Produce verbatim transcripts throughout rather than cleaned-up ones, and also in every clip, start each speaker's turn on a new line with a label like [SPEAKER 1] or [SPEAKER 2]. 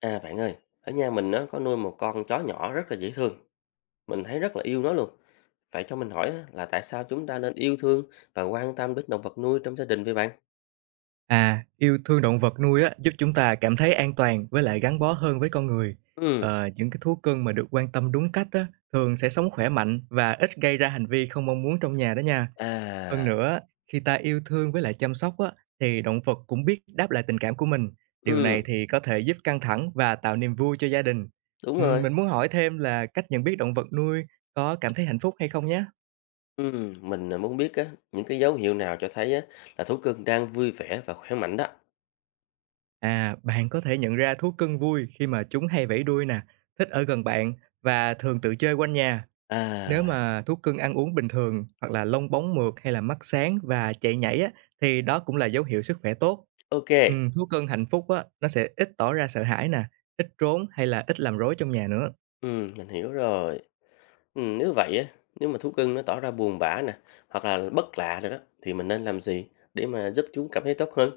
[SPEAKER 1] À bạn ơi, ở nhà mình nó có nuôi một con chó nhỏ rất là dễ thương, mình thấy rất là yêu nó luôn. Vậy cho mình hỏi á, là tại sao chúng ta nên yêu thương và quan tâm đến động vật nuôi trong gia đình vậy bạn?
[SPEAKER 2] À, yêu thương động vật nuôi á, giúp chúng ta cảm thấy an toàn với lại gắn bó hơn với con người.
[SPEAKER 1] Ừ,
[SPEAKER 2] Ờ, những cái thú cưng mà được quan tâm đúng cách á, thường sẽ sống khỏe mạnh và ít gây ra hành vi không mong muốn trong nhà đó nha. Hơn
[SPEAKER 1] à,
[SPEAKER 2] nữa, khi ta yêu thương với lại chăm sóc á, thì động vật cũng biết đáp lại tình cảm của mình. Điều
[SPEAKER 1] ừ,
[SPEAKER 2] này thì có thể giúp căng thẳng và tạo niềm vui cho gia đình.
[SPEAKER 1] đúng
[SPEAKER 2] Ừm,
[SPEAKER 1] rồi.
[SPEAKER 2] Mình muốn hỏi thêm là cách nhận biết động vật nuôi có cảm thấy hạnh phúc hay không nhé.
[SPEAKER 1] Ừ, mình à, muốn biết á, những cái dấu hiệu nào cho thấy á, là thú cưng đang vui vẻ và khỏe mạnh đó.
[SPEAKER 2] À, bạn có thể nhận ra thú cưng vui khi mà chúng hay vẫy đuôi nè, thích ở gần bạn và thường tự chơi quanh nhà.
[SPEAKER 1] À,
[SPEAKER 2] Nếu mà thú cưng ăn uống bình thường hoặc là lông bóng mượt hay là mắt sáng và chạy nhảy á, thì đó cũng là dấu hiệu sức khỏe tốt.
[SPEAKER 1] ok,
[SPEAKER 2] Ừ, thú cưng hạnh phúc á, nó sẽ ít tỏ ra sợ hãi nè, ít trốn hay là ít làm rối trong nhà nữa.
[SPEAKER 1] ừ, mình hiểu rồi. Ừ, nếu vậy á, nếu mà thú cưng nó tỏ ra buồn bã nè, hoặc là bất lạ rồi đó, thì mình nên làm gì để mà giúp chúng cảm thấy tốt hơn?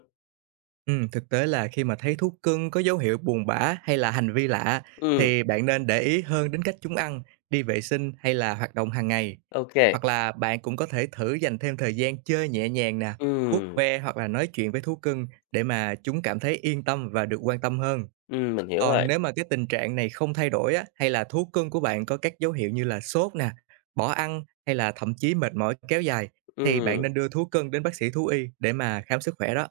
[SPEAKER 2] Ừm, thực tế là khi mà thấy thú cưng có dấu hiệu buồn bã hay là hành vi lạ,
[SPEAKER 1] Ừ,
[SPEAKER 2] thì bạn nên để ý hơn đến cách chúng ăn, đi vệ sinh hay là hoạt động hàng ngày.
[SPEAKER 1] ok.
[SPEAKER 2] Hoặc là bạn cũng có thể thử dành thêm thời gian chơi nhẹ nhàng nè, vuốt
[SPEAKER 1] Ừm,
[SPEAKER 2] ve hoặc là nói chuyện với thú cưng để mà chúng cảm thấy yên tâm và được quan tâm hơn.
[SPEAKER 1] ừm, mình hiểu
[SPEAKER 2] Còn
[SPEAKER 1] rồi.
[SPEAKER 2] nếu mà cái tình trạng này không thay đổi á, hay là thú cưng của bạn có các dấu hiệu như là sốt nè, bỏ ăn hay là thậm chí mệt mỏi kéo dài, thì bạn
[SPEAKER 1] Ừm,
[SPEAKER 2] nên đưa thú cưng đến bác sĩ thú y để mà khám sức khỏe đó.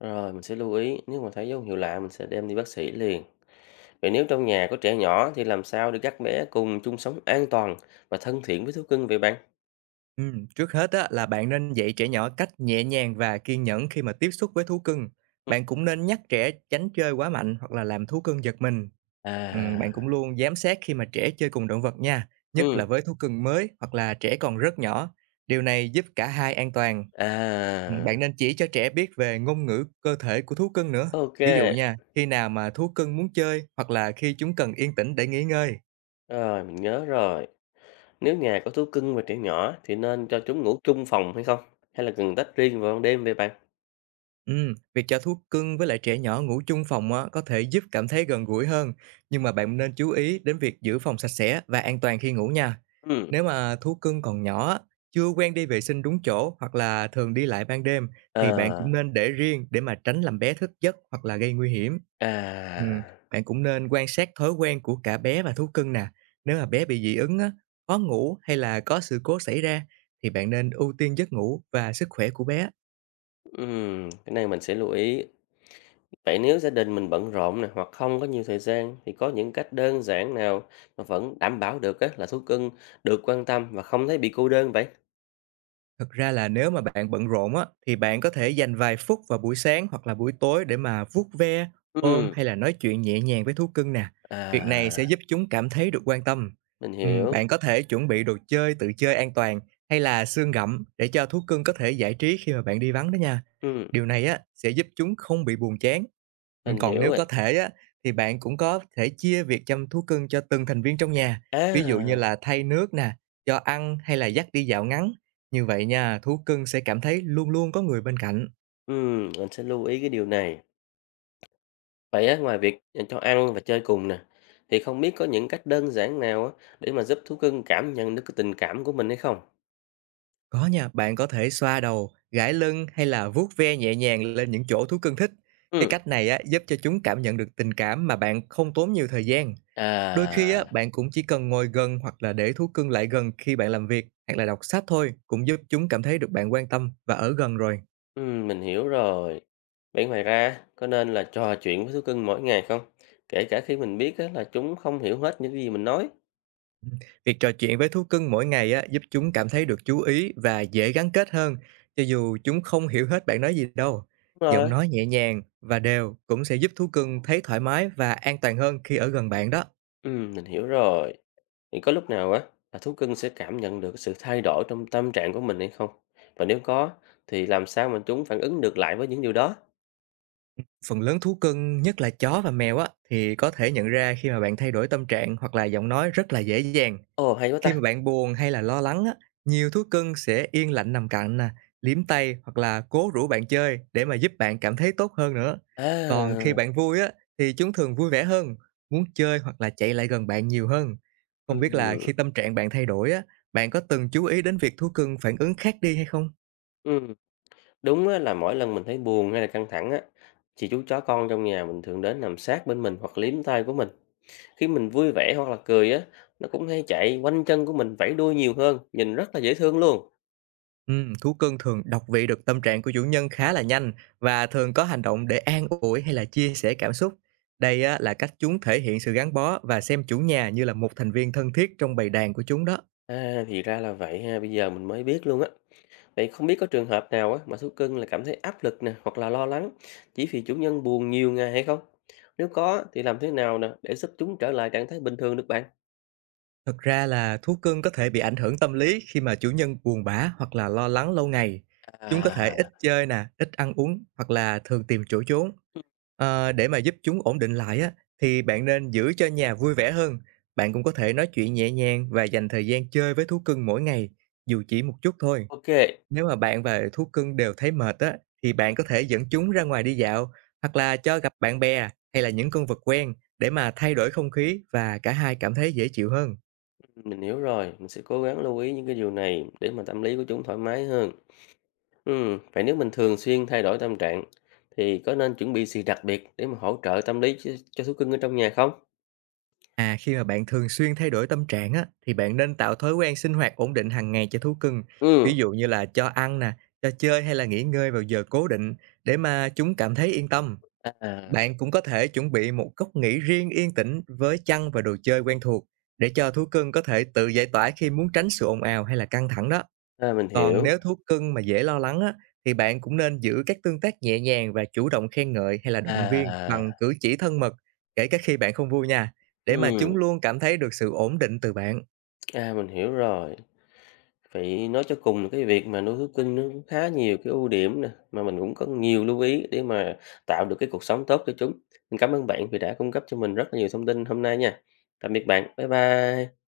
[SPEAKER 1] rồi mình sẽ lưu ý, nếu mà thấy dấu hiệu lạ mình sẽ đem đi bác sĩ liền. Vậy nếu trong nhà có trẻ nhỏ thì làm sao để các bé cùng chung sống an toàn và thân thiện với thú cưng vậy bạn?
[SPEAKER 2] Ừm, trước hết á, là bạn nên dạy trẻ nhỏ cách nhẹ nhàng và kiên nhẫn khi mà tiếp xúc với thú cưng.
[SPEAKER 1] Ừm.
[SPEAKER 2] Bạn cũng nên nhắc trẻ tránh chơi quá mạnh hoặc là làm thú cưng giật mình. Ừm,
[SPEAKER 1] À,
[SPEAKER 2] bạn cũng luôn giám sát khi mà trẻ chơi cùng động vật nha, nhất là
[SPEAKER 1] ừm,
[SPEAKER 2] với thú cưng mới hoặc là trẻ còn rất nhỏ. Điều này giúp cả hai an toàn. Ừm,
[SPEAKER 1] à,
[SPEAKER 2] Bạn nên chỉ cho trẻ biết về ngôn ngữ cơ thể của thú cưng nữa.
[SPEAKER 1] ok,
[SPEAKER 2] Ví dụ nha, khi nào mà thú cưng muốn chơi hoặc là khi chúng cần yên tĩnh để nghỉ ngơi.
[SPEAKER 1] rồi mình nhớ rồi. Nếu nhà có thú cưng và trẻ nhỏ thì nên cho chúng ngủ chung phòng hay không? Hay là cần tách riêng vào ban đêm vậy bạn?
[SPEAKER 2] Ừm, việc cho thú cưng với lại trẻ nhỏ ngủ chung phòng á, có thể giúp cảm thấy gần gũi hơn, nhưng mà bạn nên chú ý đến việc giữ phòng sạch sẽ và an toàn khi ngủ nha.
[SPEAKER 1] Ừm,
[SPEAKER 2] Nếu mà thú cưng còn nhỏ á, chưa quen đi vệ sinh đúng chỗ hoặc là thường đi lại ban đêm,
[SPEAKER 1] ờ,
[SPEAKER 2] thì bạn cũng nên để riêng để mà tránh làm bé thức giấc hoặc là gây nguy hiểm. Ừm,
[SPEAKER 1] à,
[SPEAKER 2] bạn cũng nên quan sát thói quen của cả bé và thú cưng nè. Nếu mà bé bị dị ứng á, khó ngủ hay là có sự cố xảy ra, thì bạn nên ưu tiên giấc ngủ và sức khỏe của bé.
[SPEAKER 1] ừm, cái này mình sẽ lưu ý. Vậy nếu gia đình mình bận rộn nè hoặc không có nhiều thời gian thì có những cách đơn giản nào mà vẫn đảm bảo được á, là thú cưng được quan tâm và không thấy bị cô đơn vậy?
[SPEAKER 2] Thực ra là nếu mà bạn bận rộn á, thì bạn có thể dành vài phút vào buổi sáng hoặc là buổi tối để mà vuốt ve, ôm
[SPEAKER 1] Ừm,
[SPEAKER 2] hay là nói chuyện nhẹ nhàng với thú cưng nè. Việc này sẽ
[SPEAKER 1] à,
[SPEAKER 2] giúp chúng cảm thấy được quan tâm.
[SPEAKER 1] mình
[SPEAKER 2] Ừm,
[SPEAKER 1] hiểu,
[SPEAKER 2] bạn có thể chuẩn bị đồ chơi tự chơi an toàn hay là xương gặm để cho thú cưng có thể giải trí khi mà bạn đi vắng đó nha.
[SPEAKER 1] ừm,
[SPEAKER 2] Điều này á, sẽ giúp chúng không bị buồn chán. Ừ,
[SPEAKER 1] mình
[SPEAKER 2] còn
[SPEAKER 1] hiểu
[SPEAKER 2] nếu
[SPEAKER 1] rồi.
[SPEAKER 2] có thể á, thì bạn cũng có thể chia việc chăm thú cưng cho từng thành viên trong nhà. Ví dụ như
[SPEAKER 1] À,
[SPEAKER 2] là thay nước nè, cho ăn hay là dắt đi dạo ngắn, như vậy nha, thú cưng sẽ cảm thấy luôn luôn có người bên cạnh.
[SPEAKER 1] ừm, mình sẽ lưu ý cái điều này. Vậy á, ngoài việc ờ, cho ăn và chơi cùng nè, thì không biết có những cách đơn giản nào á, để mà giúp thú cưng cảm nhận được cái tình cảm của mình hay không?
[SPEAKER 2] Có nha, bạn có thể xoa đầu, gãi lưng hay là vuốt ve nhẹ nhàng lên những chỗ thú cưng thích. Cái
[SPEAKER 1] Ừm,
[SPEAKER 2] cách này á, giúp cho chúng cảm nhận được tình cảm mà bạn không tốn nhiều thời gian. Đôi
[SPEAKER 1] à.
[SPEAKER 2] khi á, bạn cũng chỉ cần ngồi gần hoặc là để thú cưng lại gần khi bạn làm việc hoặc là đọc sách thôi, cũng giúp chúng cảm thấy được bạn quan tâm và ở gần rồi.
[SPEAKER 1] Ừm, mình hiểu rồi. Vậy ngoài ra, có nên là trò chuyện với thú cưng mỗi ngày không? Kể cả khi mình biết á, là chúng không hiểu hết những gì mình nói.
[SPEAKER 2] Việc trò chuyện với thú cưng mỗi ngày á, giúp chúng cảm thấy được chú ý và dễ gắn kết hơn, cho dù chúng không hiểu hết bạn nói gì đâu.
[SPEAKER 1] Đúng
[SPEAKER 2] Giọng
[SPEAKER 1] rồi.
[SPEAKER 2] nói nhẹ nhàng và đều cũng sẽ giúp thú cưng thấy thoải mái và an toàn hơn khi ở gần bạn đó.
[SPEAKER 1] Ừm, mình hiểu rồi. Thì có lúc nào á, là thú cưng sẽ cảm nhận được sự thay đổi trong tâm trạng của mình hay không? Và nếu có, thì làm sao mà chúng phản ứng được lại với những điều đó?
[SPEAKER 2] Phần lớn thú cưng, nhất là chó và mèo á, thì có thể nhận ra khi mà bạn thay đổi tâm trạng hoặc là giọng nói rất là dễ dàng.
[SPEAKER 1] Ồ, hay quá ta.
[SPEAKER 2] Khi mà bạn buồn hay là lo lắng á, nhiều thú cưng sẽ yên lặng nằm cạnh nè, liếm tay hoặc là cố rủ bạn chơi để mà giúp bạn cảm thấy tốt hơn nữa. Còn khi
[SPEAKER 1] À,
[SPEAKER 2] bạn vui á, thì chúng thường vui vẻ hơn, muốn chơi hoặc là chạy lại gần bạn nhiều hơn. Không biết là
[SPEAKER 1] ừm,
[SPEAKER 2] khi tâm trạng bạn thay đổi á, bạn có từng chú ý đến việc thú cưng phản ứng khác đi hay không?
[SPEAKER 1] ừm. Đúng á, là mỗi lần mình thấy buồn hay là căng thẳng á, thì chú chó con trong nhà mình thường đến nằm sát bên mình hoặc liếm tay của mình. Khi mình vui vẻ hoặc là cười á, nó cũng hay chạy quanh chân của mình vẫy đuôi nhiều hơn, nhìn rất là dễ thương luôn.
[SPEAKER 2] Ừm, thú cưng thường đọc vị được tâm trạng của chủ nhân khá là nhanh và thường có hành động để an ủi hay là chia sẻ cảm xúc. Đây á, là cách chúng thể hiện sự gắn bó và xem chủ nhà như là một thành viên thân thiết trong bầy đàn của chúng đó.
[SPEAKER 1] À, thì ra là vậy ha, bây giờ mình mới biết luôn á. Vậy không biết có trường hợp nào á mà thú cưng là cảm thấy áp lực nè hoặc là lo lắng chỉ vì chủ nhân buồn nhiều ngày hay không? Nếu có thì làm thế nào nè để giúp chúng trở lại trạng thái bình thường được bạn?
[SPEAKER 2] Thật ra là thú cưng có thể bị ảnh hưởng tâm lý khi mà chủ nhân buồn bã hoặc là lo lắng lâu ngày. Chúng có thể
[SPEAKER 1] À,
[SPEAKER 2] ít chơi nè, ít ăn uống hoặc là thường tìm chỗ trốn. Ờ, để mà giúp chúng ổn định lại á, thì bạn nên giữ cho nhà vui vẻ hơn. Bạn cũng có thể nói chuyện nhẹ nhàng và dành thời gian chơi với thú cưng mỗi ngày, dù chỉ một chút thôi.
[SPEAKER 1] ok,
[SPEAKER 2] Nếu mà bạn và thú cưng đều thấy mệt á, thì bạn có thể dẫn chúng ra ngoài đi dạo hoặc là cho gặp bạn bè hay là những con vật quen để mà thay đổi không khí và cả hai cảm thấy dễ chịu hơn.
[SPEAKER 1] mình hiểu rồi, mình sẽ cố gắng lưu ý những cái điều này để mà tâm lý của chúng thoải mái hơn. Ừ, vậy nếu mình thường xuyên thay đổi tâm trạng thì có nên chuẩn bị gì đặc biệt để mà hỗ trợ tâm lý cho, cho thú cưng ở trong nhà không?
[SPEAKER 2] À, khi mà bạn thường xuyên thay đổi tâm trạng á, thì bạn nên tạo thói quen sinh hoạt ổn định hàng ngày cho thú cưng.
[SPEAKER 1] Ừ,
[SPEAKER 2] Ví dụ như là cho ăn nè, cho chơi hay là nghỉ ngơi vào giờ cố định để mà chúng cảm thấy yên tâm.
[SPEAKER 1] à,
[SPEAKER 2] Bạn cũng có thể chuẩn bị một góc nghỉ riêng yên tĩnh với chăn và đồ chơi quen thuộc để cho thú cưng có thể tự giải tỏa khi muốn tránh sự ồn ào hay là căng thẳng đó.
[SPEAKER 1] à, mình
[SPEAKER 2] Còn
[SPEAKER 1] hiểu.
[SPEAKER 2] nếu thú cưng mà dễ lo lắng á, thì bạn cũng nên giữ các tương tác nhẹ nhàng và chủ động khen ngợi hay là động viên
[SPEAKER 1] À,
[SPEAKER 2] bằng cử chỉ thân mật, kể cả khi bạn không vui nha, để mà chúng
[SPEAKER 1] ừ,
[SPEAKER 2] luôn cảm thấy được sự ổn định từ bạn.
[SPEAKER 1] à, mình hiểu rồi. Vậy nói cho cùng là cái việc mà nuôi thú cưng nó cũng khá nhiều cái ưu điểm nè, mà mình cũng có nhiều lưu ý để mà tạo được cái cuộc sống tốt cho chúng. Mình cảm ơn bạn vì đã cung cấp cho mình rất là nhiều thông tin hôm nay nha. Tạm biệt bạn. Bye bye.